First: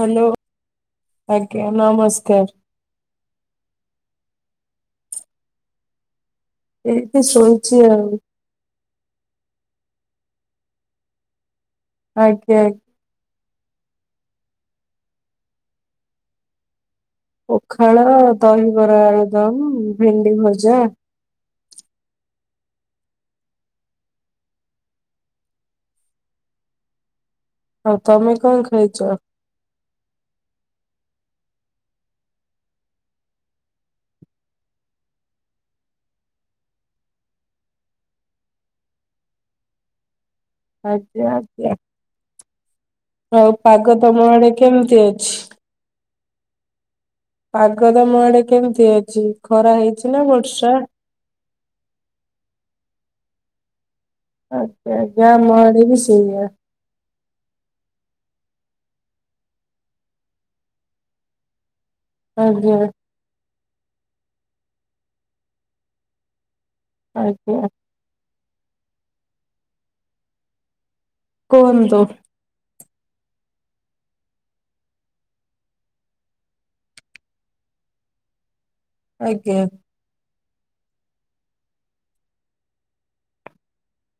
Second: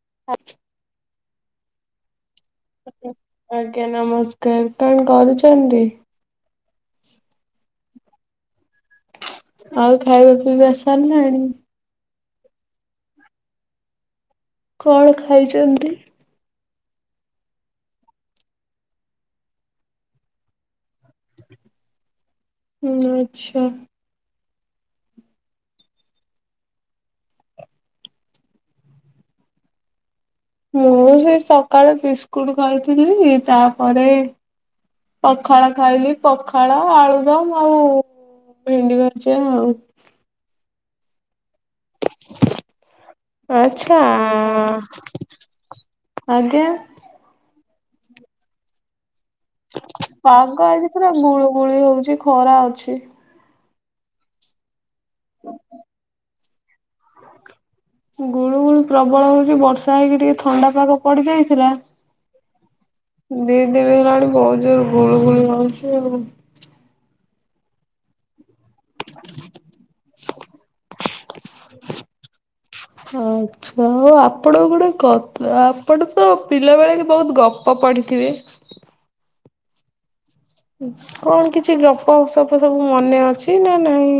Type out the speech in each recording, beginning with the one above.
Hello ଆଜ୍ଞା ନମସ୍କାର। ଆଜ୍ଞା ନମସ୍କାର କଣ କରୁଛନ୍ତି? ଏଇଠି ଶୋଇଚି ଆଉ। ଆଉ ଖାଇବା ପିଇବା ସାରିଲାଣି? ଆଜ୍ଞା ଆଗ୍ କଣ ଖାଇଛନ୍ତି? ପଖାଳ ଦହିବରା ଆଳୁଦମ୍‌ ଭେଣ୍ଡି ଭଜା। ହୁଁ ଆଚ୍ଛା। ଆଉ ତମେ କଁ ଖାଇଚ? ମୁଁ ସେଇ ସକାଳେ ବିସ୍କୁଟୁ ଖାଇଥିଲି ତାପରେ ପଖାଳ ଖାଇଲି ପଖାଳ ଆଳୁଦମ ଆଉ ଭେଣ୍ଡି କରିଛି ଆଉ। ଆଜ୍ଞା ଆଜ୍ଞା। ଆଉ ପାଗ ଆଚ୍ଛା। ତମ ଆଡେ କେମିତି ଅଛି? ଆଜ୍ଞା? ପାଗ ତମ ଆଡେ କେମିତି ଅଛି ଖରା ହେଇଛି ନା ପାଗ ବର୍ଷା? ଆଜି ପୁରା ଗୁଳୁ ଗୁଳି ହଉଚି ଖରା ଅଛି। ଆଜ୍ଞା ଆଜ୍ଞା ଆମ ଆଡେ ବି ସେଇଆ ଗୁଳୁ ଗୁଳୁ ପ୍ରବଳ ହଉଛି ବର୍ଷା ହେଇକି ଟିକେ ଥଣ୍ଡା ପାଗ ପଡ଼ିଯାଇଥିଲା ଆଜ୍ଞା। ଦିଦି ହେଲାଣି ବହୁତ୍ ଜୋର ଗୁଳୁ ଗୁଳି ହଉଛି ଆଉ ଆଜ୍ଞା। କୁହନ୍ତୁ। [unintelligible] ଛ ଆଉ ଆପଣ ଗୋଟେ କଥା ଆପଣ ତ ପିଲାବେଳେ କି ବହୁତ୍ ଗପ ପଢ଼ିଥିବେ। ଆଜ୍ଞା। କଣ କିଛି ଗପସପ ସବୁ ମନେ ଅଛି ନା ନାଇଁ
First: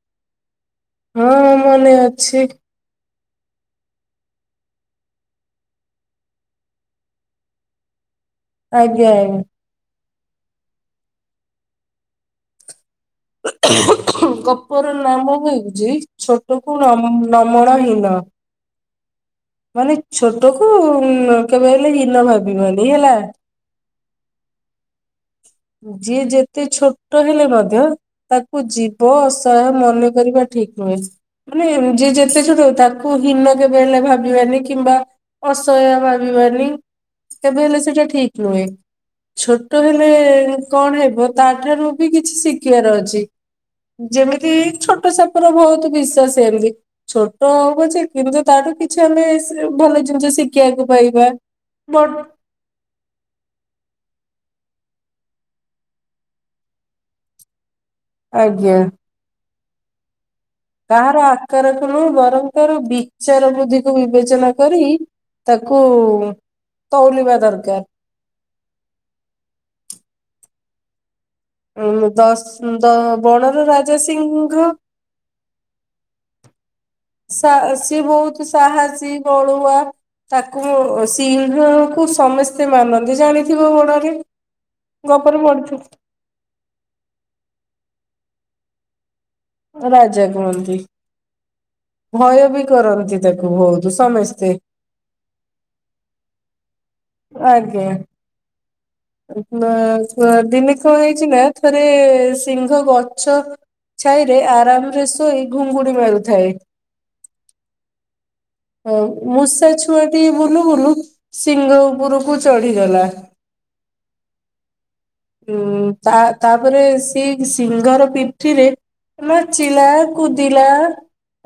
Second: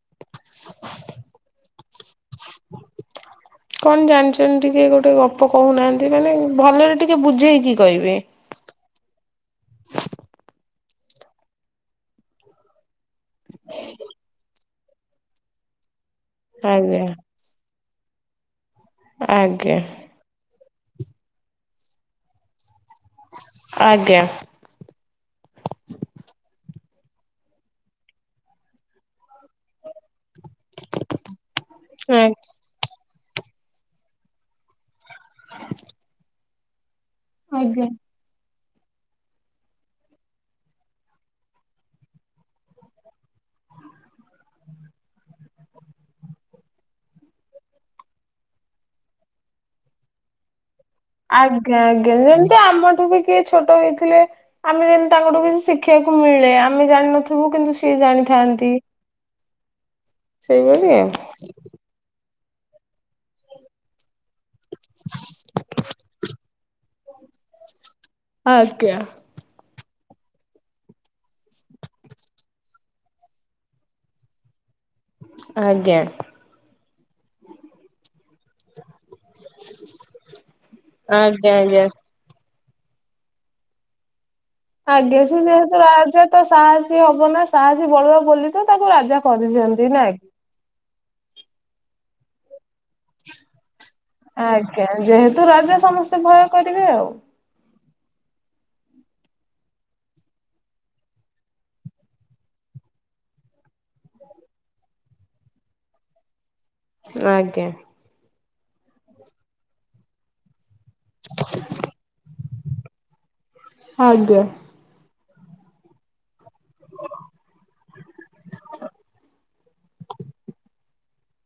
[unintelligible] ହଁ ମନେ ଅଛି। କଣ ଜାଣିଛନ୍ତି ଟିକେ ଗୋଟେ ଗପ କହୁନାହାନ୍ତି ମାନେ ଭଲରେ ଟିକେ ବୁଝେଇକି କହିବେ। ଆଜ୍ଞା୍। ଗପର ନାମ ହଉଛି ଛୋଟ କୁ ଆଜ୍ଞା ନମଣ ହୀନ। ଆଜ୍ଞା। ଛୋଟକୁ କେବେ ହେଲେ ହୀନ ଭାବିବନି ହେଲା। ଆଜ୍ଞା। ଯିଏ ଯେତେ ଛୋଟ ହେଲେ ମଧ୍ୟ ତାକୁ ଜିଭ ଅସହାୟ ମନେ କରିବା ଠିକ୍ ନୁହେଁ ମାନେ ଯିଏ ଆ ଯେତେ ଛୋଟ ହେ ତାକୁ ହୀନ କେବେ ହେଲେ ଭାବିବାନି କିମ୍ବା ଅସାୟ ଭାବିବାନି କେବେ ହେଲେ ଆଜ୍ଞା ଆଜ୍ଞା ସେଇଟା ଠିକ୍ ନୁହେଁ। ଛୋଟ ହେଲେ କଣ ହେବ ତା ଠାରୁ ବି କିଛି ଶିଖିବାର ଅଛି। ଯେମିତି ଛୋଟ ସାପର ବହୁତ୍ ବିଷ ସେମତି ଛୋଟ ହଉ ପଛେ କିନ୍ତୁ ତାଠୁ କିଛି ଆମେ ଭଲ ଜିନିଷ ଶି ଶିଖିବାକୁ ପାଇବା ଆଜ୍ଞା ବଟ ଯେମିତି ଆମଠୁ ବି କିଏ ଛୋଟ ହେଇଥିଲେ ଆମେ ଯେମିତି ତାଙ୍କଠୁ କିଛି ଶିଖିବାକୁ ମିଳେ ଆମେ ଜାଣିନଥିବୁ କିନ୍ତୁ ସିଏ ଜାଣିଥାନ୍ତି‌। ଆଜ୍ଞା। ଆଉ କାହାର ଆକାରକୁ ନୁହେଁ ବରଂ ତାର ବିଚାର ବୃଦ୍ଧିକୁ ବିବେଚନା କରି ତାକୁ ତଉଳିବା ଦରକାର ଆଜ୍ଞା। ଉଁ ଦଶ ବଣର ରାଜା ସିଂଙ୍ଘ ଆଜ୍ଞା। ସା ସିଏ ବହୁତ୍ ସାହସୀ ବଳୁଆ ତାକୁ ଆଜ୍ଞା ସିଂହ ଆଜ୍ଞା। କୁ ସମସ୍ତେ ମାନନ୍ତି ଜାଣିଥିବ ବଣରେ ଆଜ୍ଞା ଗପରେ ସେ ଯେହେତୁ ପଡିଥିବ ରାଜା ତ ସାହସୀ ହବ ନା ସାହସୀ ବଳୁଆ ବୋଲି ତ ତାକୁ ରାଜା କରିଛନ୍ତି ନା ରାଜା କି? କୁହନ୍ତି। ଭୟ ବି କରନ୍ତି ତାକୁ ବହୁତ୍ ସମସ୍ତେ ଆଜ୍ଞା ଯେହେତୁ ରାଜା ସମସ୍ତେ ଭୟ କରିବେ ଆଉ ଆଜ୍ଞା। ଦିନେ କଣ ହେଇଛି ନା ଥରେ ସିଂହ ଗଛ ଛାଇରେ ଆରାମରେ ଶୋଇ ଘୁଙ୍ଗୁଡି ମାରୁଥାଏ। ଆଜ୍ଞା। ମୂଷା ଛୁଆଟି ବୁଲୁ ବୁଲୁ ସିଂହ ଉପରକୁ ଚଢ଼ିଗଲା ଆଜ୍ଞା। ହୁଁ ତା ତାପରେ ସେ ସିଂହର ପିଠିରେ ନାଚିଲା କୁଦିଲା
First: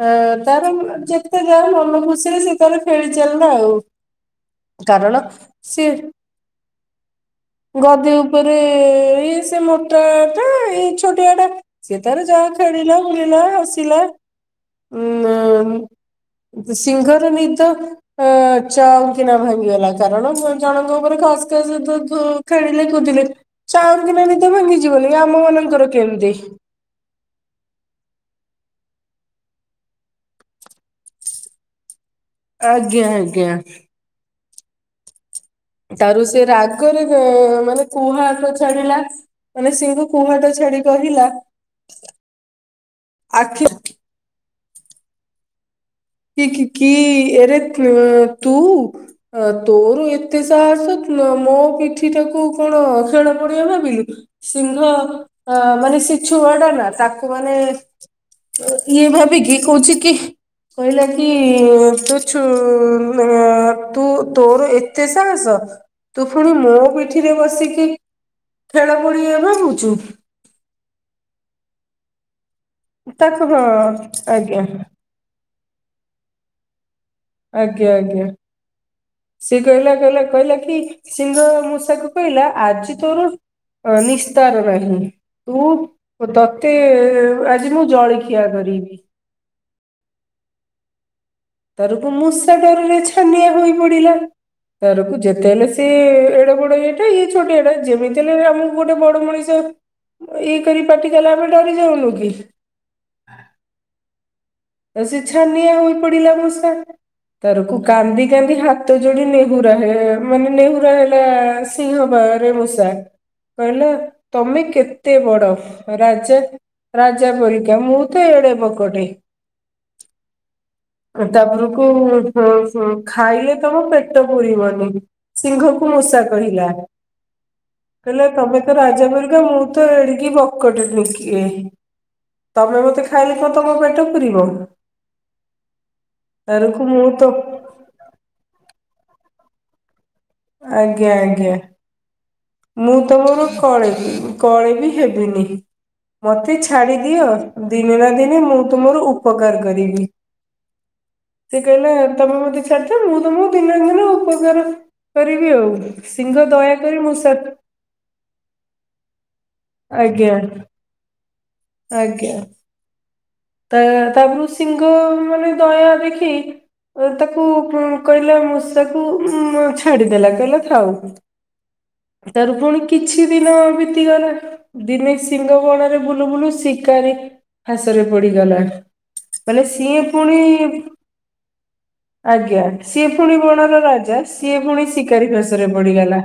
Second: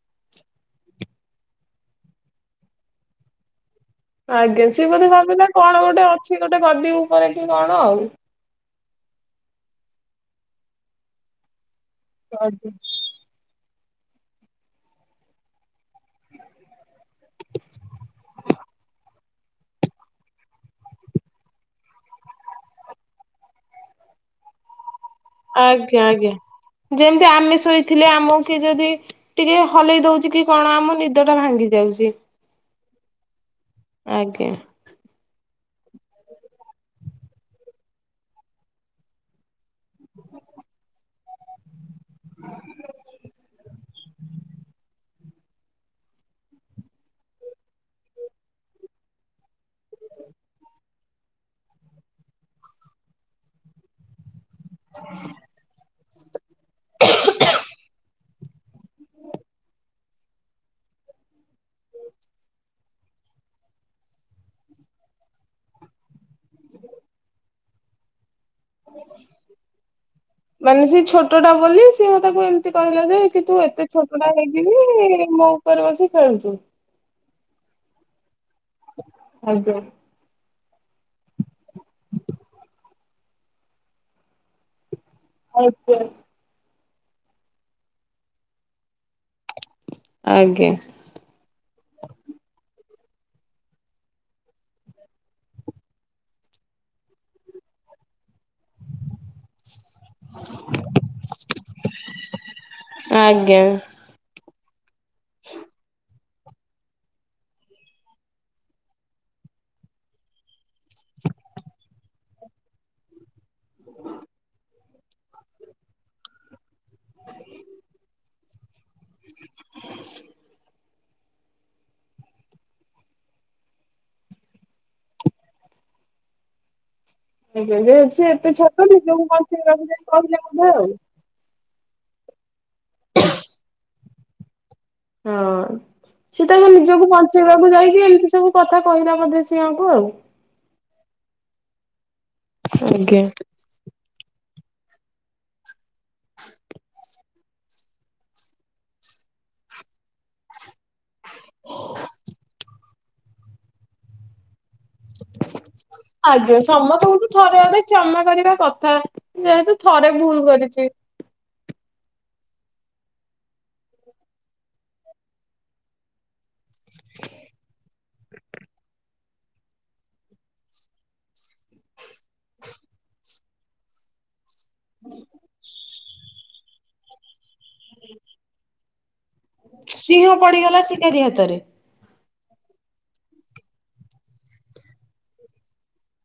ହ ତାର ଯେତେ ଯା ମନ ଖୁସିରେ ସିଏ ତାର ଖେଳି ଚାଲିଲା ଆଉ ଆଜ୍ଞା ସିଏ ବୋଧେ କାରଣ ଭାବିଲା କଣ ସିଏ ଗୋଟେ ଅଛି ଗୋଟେ ଗଦି ଉପରେ କି କଣ ଆଉ ତା ପରେ ଇଏ ସେ ମୋଟାଟା ଏଇ ଛୋଟିଆଟା ସେ ତାର ଯାହା ଆଜ୍ଞା। ଖେଳିଲା। ବୁଲିଲା ଆସିଲା ଉଁ ସିଙ୍ଗର ନିିଦ ଆ ଚ ନା ଭାଙ୍ଗିଗଲା କାରଣ ଜଣଙ୍କ ଉପରେ ଖସ ଖସ ଖେଳିଲେ କୁଦିଲେ ଚାଉଁ କିନା ନିଦ ଭାଙ୍ଗି [inaudible] ଆଜ୍ଞା ଆଜ୍ଞା ଯେମିତି ଆମେ ଶୋଇଥିଲେ ଆମ କିଏ ଯଦି ଟିକେ ହଲେଇ ଦଉଛି କି କଣ ଆମ ନିଦଟା ଭାଙ୍ଗି ଯାଉଛି। ଆଜ୍ଞା ଆଜ୍ଞା। ଆଜ୍ଞା। ତାର ସେ ରାଗରେ ମାନେ କୁହାଟ ଛାଡିଲା ମାନେ ସି କୁହାଟ ଛାଡି କହିଲା ଆଖି କି କି କି ଏରେ ତୁ ତୋର ଏତେ ସାହସ ମୋ ପିଠିଟାକୁ କଣ ଖେଳ ପଡିଆ ଭାବିଲୁ? ସିଂହ ମାନେ ସେ ଛୁଆଟା ନା ତାକୁ ମାନେ ତ ଇଏ ଭାବି କି କହୁଛି କି କହିଲା କି ତୁୁ ଛୁ ଅ ତୋର ଏତେ ସାହସ? ତୁ ପୁଣି ମୋ ପିଠିରେ ବସିକି ଖେଳ ପଡି଼ଆ ଭାବୁଛୁ। ମାନେ ସେ ଛୋଟା ବୋଲି ସି ମ ତାକୁ କହିଲା ଯେ କି ତାକୁ ତୁ ହଁ ଏତେ ଛୋଟଟା ଆଜ୍ଞା ହେଇକିନି ମୋ ଉପରେ ବସି ଖେଳଛୁ। ଆଜ୍ଞା ଆଜ୍ଞା ସିଏ ଆଜ୍ଞା କହିଲା କହିଲା କହିଲା। ସିଂହ ମୂଷାକୁ କହିଲା ଆଜି ତୋର ନିସ୍ତାର ନାହିଁ। ତୁ ଆଜ୍ଞା। ତତେ ଆଜି ମୁଁ ଜଳଖିଆ କରିବି। ଆଜ୍ଞା ଥରକୁ ମୂଷା ଡରରେ ଛାନିଆ ହୋଇ ପଡିଲା। ତରକୁ ଯେତେ ହେଲେ ସିଏ ଏଡେ ବଡ ଇଏଟା, ଇଏ ଛୋଟିଆ ଟା ଯେମିତି ହେଲେ ଆମକୁ ଗୋଟେ ବଡ ମଣିଷ। ଇଏ କରି ପାଟି କଲା ଆମେ ଡରି ଯାଉନୁ କି? ଆଜ୍ଞା ସେ ଛାନଆ ହୋଇ ପ ମୂଷା ଥରକୁ କାନ୍ଦି କାନ୍ଦି ହାତ ଯୋଡି ନେହୁର ମାନେ ନେହ ପା ହେଲା ସିଂହ ପାଖରେ ମୂଷା। କହିଲା ତମେ କେତେ ବଡ଼ ରାଜା। ରାଜା ପରିକା ମୁଁ ତ ଏଡେ଼ ବକଟେ। [inaudible] ତାପରକୁ ଖାଇଲେ ତମ ପେଟ ପୁରିବନି। ସିଂହ କୁ ମୂଷା କହିଲା। ଆଜ୍ଞା ସେ କହିଲା ଏତେ ତମେ ତ ଛୋଟ ରାଜା ନିଜକୁ ପରିକା ମୁଁ ବଞ୍ଚେଇବାକୁ ତ ଯାଇ ଏଡିକି କହିଲେ ବୋଧେ ଆଉ। ବକଟେ ହେଇକି। ତମେ ମତେ ଖାଇଲେ କଣ ତମ ପେଟ ପୁରିବ? ହଁ ସେ ତାଙ୍କ ତାରକୁ ନିଜକୁ ମୁଁ ତ ବଞ୍ଚେଇବା ତାକୁ ଯାଇକି ଏମିତି ସବୁ କଥା କହିଲା ମତେ ସିଆଙ୍କୁ ଆଉ। ଆଜ୍ଞା ଆଜ୍ଞା ମୁଁ ଆଜ୍ଞା। ତମର କଳେ ବି କଳେ ବି ହେବିନି। ମତେ ଛାଡି ଦିଅ ଦିନେ ନା ଦିନେ ମୁଁ ତୁମର ଉପକାର କରିବି। ସେ କହିଲେ ତମେ ମତେ ଛାଡିଛ, ମୁଁ ତମକୁ ଦିନ ଦିନ ଉପକାର। କରିବି ଆଉ ଶିଂଙ୍ଗ ଆଜ୍ଞା ଦୟାକରି ସମସ୍ତଙ୍କୁ ତ ମୂଷାକୁ ଥରେ ଅଧେ କ୍ଷମା କରିବା କଥା ଯେହେତୁ ଥରେ ଆଜ୍ଞା ଭୁଲ କରିଛି। ଆଜ୍ଞା। ତା ତାପରୁ ସିଂହ ମାନେ ଦୟା ଦେଖି ଓ ତାକୁ କହିଲା ମୂଷାକୁ ମୁ ଛାଡିଦେଲା କହିଲା ଥାଉ। ତାର ପୁଣି କିଛି ଦିନ ବିତିଗଲା। ଦିନେ ସିଂହ ବଣରେ ବୁଲୁ ବୁଲୁ ଶିକାରୀ ଫାସରେ ପଡିଗଲା। ମାନେ ସିଏ ସିଂହ ପୁଣି ପଡିଗଲା ଶିକାରୀ ହାତରେ। ଆଜ୍ଞା ସିଏ ପୁଣି ବଣର ରାଜା ସିଏ ପୁଣି ଶିକାରୀ ଫାସରେ ପଡିଗଲା।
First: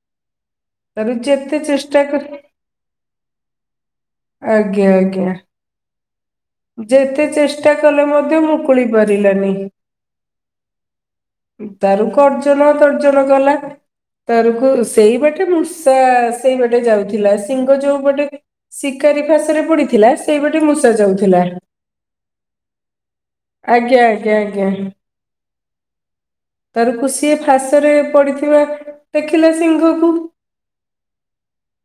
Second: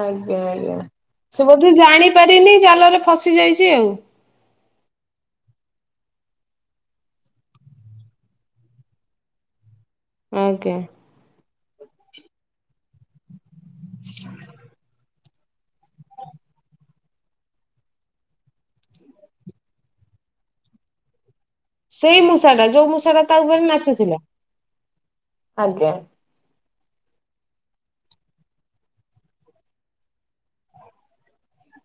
ଆଜ୍ଞା ଆଜ୍ଞା, ତାର ସେ ଯେତେ ବୋଧେ ଚେଷ୍ଟା କଲେ ଜାଣିପାରିନି ଚାଲରେ ଫସି ଯାଇଛି ଆଉ। ଆଜ୍ଞା ଆଜ୍ଞା। ଯେତେ ଚେଷ୍ଟା କଲେ ମଧ୍ୟ ମୁକୁଳି ପାରିଲାନି। ଆଜ୍ଞା। ତାରକୁ କର୍ଜନ ତର୍ଜନ କଲା ତାରକୁ ସେଇ ବାଟେ ମୁଶ୍ ଷା ସେଇ ବାଟେ ଯାଉଥିଲା। ସିଂହ ଯୋଉ ପଟେ ଶିକାରୀ ଫାଶରେ ପଡିଥିଲା ସେଇପଟେ ମୂଷା ଯାଉଥିଲା। ସେଇ ମୂଷା ଟା ଯୋଉ ମୂଷାଟା ତା ଉପରେ ଆଜ୍ଞା ନାଚୁଥିଲା ଆଜ୍ଞା ଆଜ୍ଞା ଆଜ୍ଞା। ତାରକୁ ସିଏ ଫାସରେ ପଡିଥିବା ଦେଖିଲା ସିଂହକୁ।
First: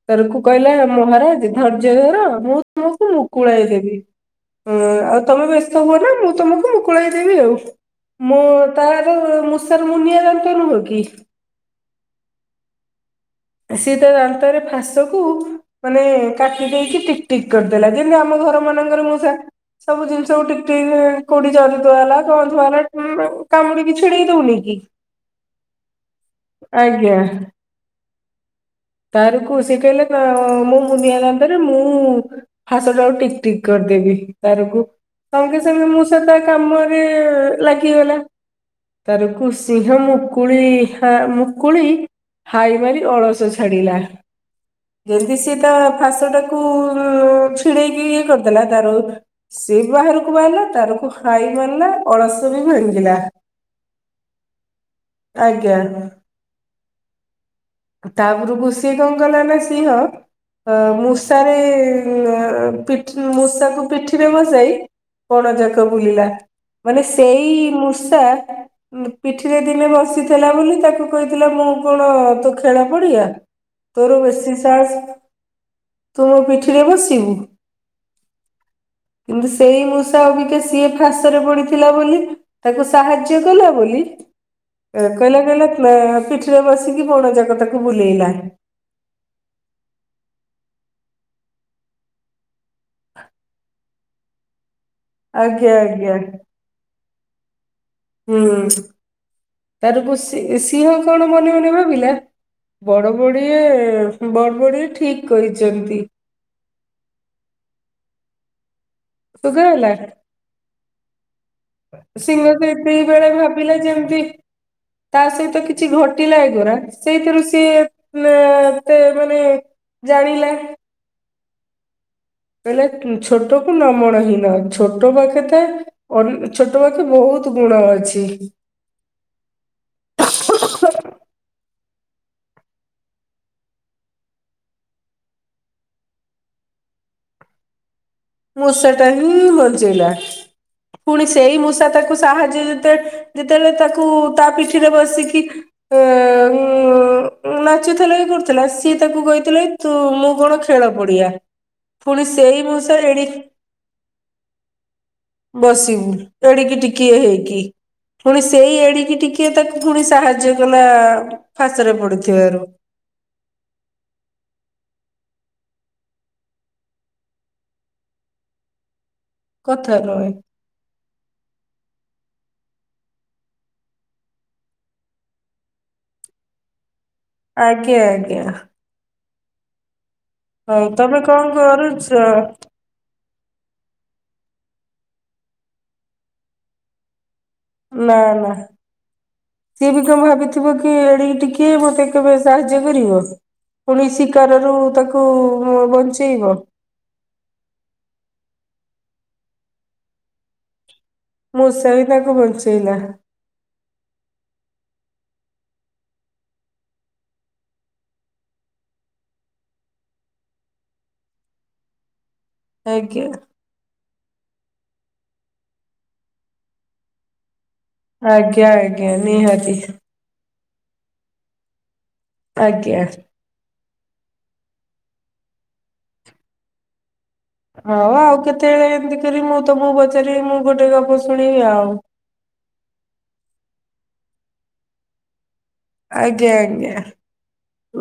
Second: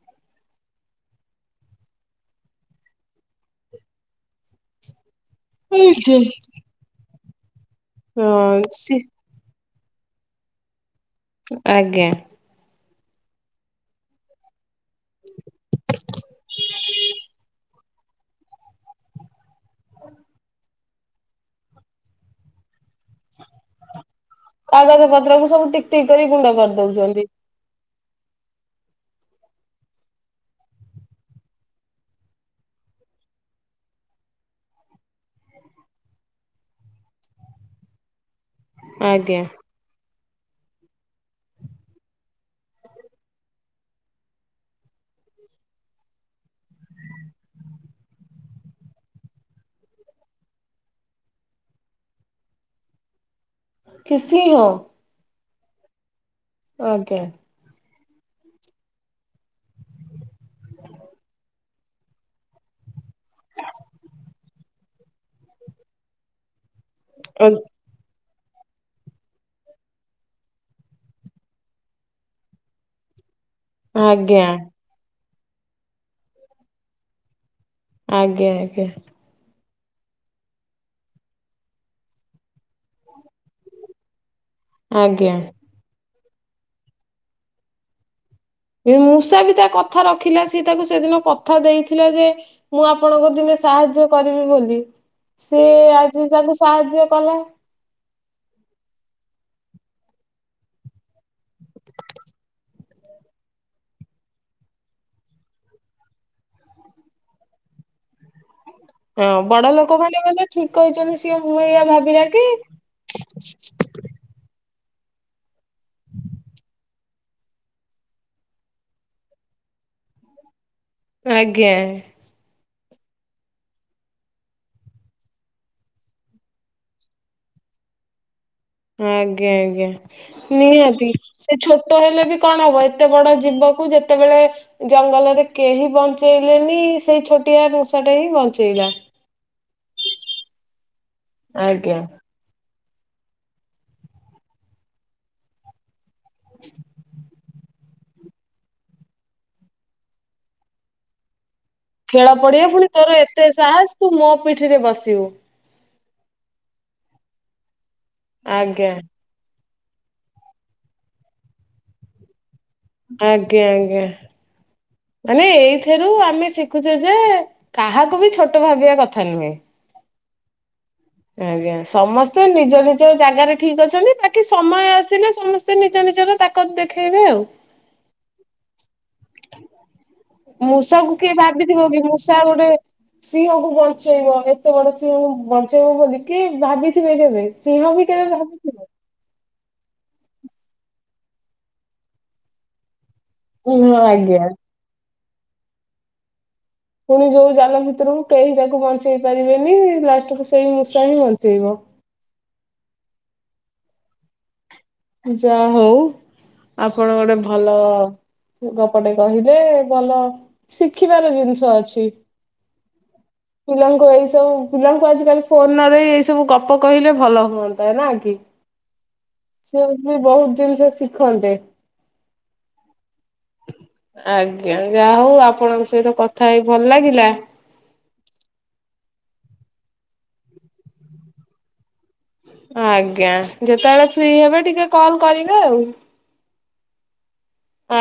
ତାର କୁ କହିଲା ମହାରାଜ ଧୈର୍ଯ୍ୟ ଧର ମୁଁ ତମକୁ ମୁକୁଳାଇ ଦେବି। ଆଉ ତମେ ବ୍ୟସ୍ତ ହୁଅ ନା ଆଜ୍ଞା। ମୁଁ ତମକୁ ମୁକୁଳେଇ ଦେବି ଆଉ ମୁଁ ହଁ ତା ସି ବାଦ୍ ମୁଶ୍ ଷାର ମୁନିଆ ଦାନ୍ତ ନୁହଁ କି। ଆଜ୍ଞା। ସିଏ ତା ଦାନ୍ତରେ ଫାସକୁ ମାନେ କାଟି ଦେଇକି ଟିକ ଟିକ କରି ଲା କି ମୁଁ ଆମ ଘର ମାନଙ୍କରେ ମୂଷା ସବୁ ଜିନିଷକୁ ଟିକ୍ ଟିକ୍ କୋଉଠି ଜରି ଥୁଆଲା କଣ ଥୁଆଲା ଉଁ କାମୁଡିିକି ଛିଡେଇ ଦଉନି। କି କାଗଜ ପତ୍ର କୁ ସବୁ ଟିକ୍ ଟିକ୍ କରି ଗୁଣ୍ଡ କରିଦଉଛନ୍ତି। ଆଜ୍ଞା ତାରକୁ ସିଏ କହିଲେ କ ମୋ ମୁନିଆ ଦାନ୍ତ ରେ ମୁଁ ଫାସ ଟାକୁ ଟିକ୍ ଟିକ୍ କରିଦେବି ତାରକୁ ସଙ୍ଗେ ସଙ୍ଗେ ମୂଷା ତା କାମରେ ଲାଗିଗଲା। ଆଜ୍ଞା। ତାରକୁ ସିଂହ ମୁକୁଳି ହା ମୁକୁଳି ହାଇ ମାରି ଅଳସ ଛାଡିଲା। ଯେମତି ସିଏ ତା ଫାସ ଟାକୁ ଉଁ ଛିଡେଇକି ଇଏ କରିଦେଲା ତାରୁ ସିଏ ବାହାରକୁ ବାହାରିଲା ତାରକୁ ହାଇ ମାରିଲା ଅଳସ ବି ଭାଙ୍ଗିଲା। କି ସିଂହ। ଆଜ୍ଞା। ଆଜ୍ଞା। ତାପରକୁ ସିଏ କଣ କଲା ନା ସିଂହ। ଅ ମୂଷାରେ ଅ ପିଠ ମୂଷାକୁ ପିଠିରେ ବସେଇ ବଣ ଯାକ ବୁଲିଲା ମାନେ ସେଇ ଆଜ୍ଞା ମୂଷା ଉଁ ପିଠିରେ ଦିନେ ବସିଥିଲା ବୋଲି ତାକୁ କହିଥିଲା ମୁଁ କଣ ତୋ ଖେଳ ପଡିଆ। ତୋର ଆଜ୍ଞା ବେଶୀ ସାହସ ତୁ ମୋ ପିଠିରେ ବସିବୁ। ଆଜ୍ଞା ଆଜ୍ଞା। କିନ୍ତୁ ସେଇ ମୂଷା ଅଵିକା ସିଏ ଫାସରେ ପଡିଥିଲା ବୋଲି ତାକୁ ସାହାଯ୍ୟ କଲା ବୋଲି କ ଆଜ୍ଞା। କହିଲା କହିଲା କ ପିଠିରେ ବସିକି ବଣ ଯାକ ତାକୁ ବୁଲେଇଲା। ମୂଷା ବି ତା କଥା ରଖିଲା ସିଏ ତାକୁ ସେଦିନ କଥା ଦେଇଥିଲା ଯେ ମୁଁ ଆପଣଙ୍କ ଦିନେ ସାହାଯ୍ୟ କରିବି ବୋଲି। ସିଏ ଆଜ୍ଞା ଆଜ୍ଞା। ଆଜି ତାକୁ ସାହାଯ୍ୟ କଲା। ହୁଁ ତାରକୁ ସି ସିଂହ କଣ ମନେ ମନେ ଭାବିଲା। ବଡ ବଡିଏ ବ ବଡିଏ ଠିକ କହିଛନ୍ତି। ହଁ ବଡ ଶୁଗାଗଲା। ଲୋକମାନେ ଗ ହେଲେ ଠିକ କହିଛନ୍ତି ସିଏ ମୁଁ ଏଇଆ ଭାବିଲା କି ଦି ବେଳେ ଭାବିଲା ଯେମିତି ତା ସହିତ କିଛି ଘଟିଲା ଏ ଗୁରା। ସେଇଥିରୁ ସିଏ ତେ ଏତେ ମାନେ ଜାଣିଲା। ଆଜ୍ଞା। କଇଲା ଛୋଟ କୁ ନମଣ ହିଁନ ଛୋଟ ପାଖେ ଥାଏ ଅନ ଛୋଟ ପାଖେ ବହୁତ ଗୁଣ ଅଛି। ଆଜ୍ଞା ଆଜ୍ଞା। ନିହାତି ସେ ଛୋଟ ହେଲେ ବି କଣ ହବ ଏତେ ବଡ ଜୀବକୁ ଯେତେବେଳେ ଜଙ୍ଗଲରେ କେହି ବଞ୍ଚେଇଲେନି ସେଇ ଛୋଟିଆ ମୁ ସା ଟେ ବ ମୂଷା ଟା ହିଁ ବଞ୍ଚେଇଲା ପୁଣି ସେଇ ମୂଷା ଆଜ୍ଞା। ତାକୁ ସାହାଯ୍ୟ ଯେତେବେଳେ ଯେତେବେଳେ ତାକୁ ତା ପିଠିରେ ବସିକି [unintelligible] ନାଚୁଥିଲା ଇଏ କରୁଥିଲା ସିଏ ତାକୁ କହିଥିଲା ତୁ ମୁଁ କଣ ଖେଳ ପଡିଆ। ପୁଣି ଖେଳ ସେଇ ପଡିଆ ମୁ ପୁଣି ତୋର ଏତେ ସାହସ ତୁ ମୋ ପିଠିରେ ବସିବୁ। ବସିବୁ ଏଡିକି ଟିକିଏ ହେଇକି ପୁଣି ସେଇ ଆଜ୍ଞା ଏଡିକି ଟିକେ କିଏ ତାକୁ ପୁଣି ସାହାଯ୍ୟ କଲା ଫାଶରେ ପଡିଥିବାରୁ। ଆଜ୍ଞା ଆଜ୍ଞା। ମାନେ, ଏଇଥିରୁ ଆମେ ଶିଖୁଛେ ଯେ, କାହାକୁ ବି ଛୋଟ ଭାବିବା କଥା ନୁହେଁ। କଥା ନୁହେଁ। ଆଜ୍ଞା। ସମସ୍ତେ ନିଜ ନିଜ ଜାଗାରେ ଠିକ ଅଛନ୍ତି। ବାକି ସମୟ ଆସିିଲେ, ସମସ୍ ସ୍ତେ ନିଜ ନିଜର ତାକତ ଦେଖେଇବେ ଆଉ। ଆଜ୍ଞା ଆଜ୍ଞା। ହଉ ମୂଷା କୁ ତମେ କିଏ କଣ ଭାବିଥିବ କି? କରୁଛ ମୂଷା ଗୋଟେ ସିଂହକୁ ବଞ୍ଚେଇବ। ଏତେ ବଡ ସିଂହକୁ ବଞ୍ଚେଇବ ବୋଲି କି ଭାବିଥିବେ କେବେ? ସିଂହ ବି କେବେ ନାଁ ନା। ଭାବିଥିବ ସିଏ ବି କଣ ଭାବିଥିବ କି? ଏଡିକି ଟିକେ। ମତେ କେବେ ସାହାଯ୍ୟ କରିବ? ହଁ ପୁଣି ଆଜ୍ଞା। ଶିକାରରୁ ତାକୁ ବଞ୍ଚେଇବ। ପୁଣି ଯୋଉ ଜାଲ ଭିତରକୁ, କେହି ତାକୁ ବଞ୍ଚେଇ ପାରିବେନି। ଲାଷ୍ଟକୁ ସେଇ ମୂଷା ହିଁ ବଞ୍ଚେଇ ମୂଷା ବି ତାକୁ ବଞ୍ଚେଇଲା। ଯାହା ହଉଲ ଆପଣ ଗୋଟେ ଭଲ ଗପ ଟେ କହିଲେ। ଭଲ ଶିଖିବାର ଜିନିଷ ଅଛି। ଆଜ୍ଞା। ପିଲାଙ୍କୁ ଏଇ ସବୁ, ପିଲାଙ୍କୁ ଆଜିିକାଲି ଫୋନ ନ ଦେଇ, ଏଇ ସବୁ ଗପ କହିଲେ ଭଲ ହୁଅନ୍ତା। ନା କି? ଆଜ୍ଞା ଆଜ୍ଞା। ନିହାତି। ସେ ବି ବହୁତ ଜିନିଷ ଶିଖନ୍ତେ। ଆଜ୍ଞା। ଆଜ୍ଞା। ଯାହା ହଉ, ଆପଣଙ୍କ ସହିତ କଥା ହେଇ ଭଲ ଲାଗିଲା। ହଉ, ଆଉ କେତେବେଳେ ଏମତି କରି ମୁଁ ତମକୁ ପଚାରିବି। ମୁଁ ଗୋଟେ ଗପ ଶୁଣିବି ଆଉ। ଆଜ୍ଞା। ଯେତେବେଳେ ଫ୍ରି ହେବେ, ଟିକେ କଲ୍ କରିବେ ଆଉ। ଆଜ୍ଞା ଆଜ୍ଞା।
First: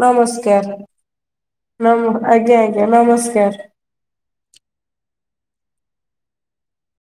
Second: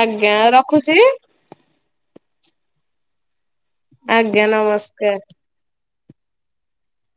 ଆଜ୍ଞା ନମସ୍କାର। ରଖୁଛି ନମ ଆଜ୍ଞା ଆଜ୍ଞା। ନମସ୍କାର। ଆଜ୍ଞା। ନମସ୍କାର।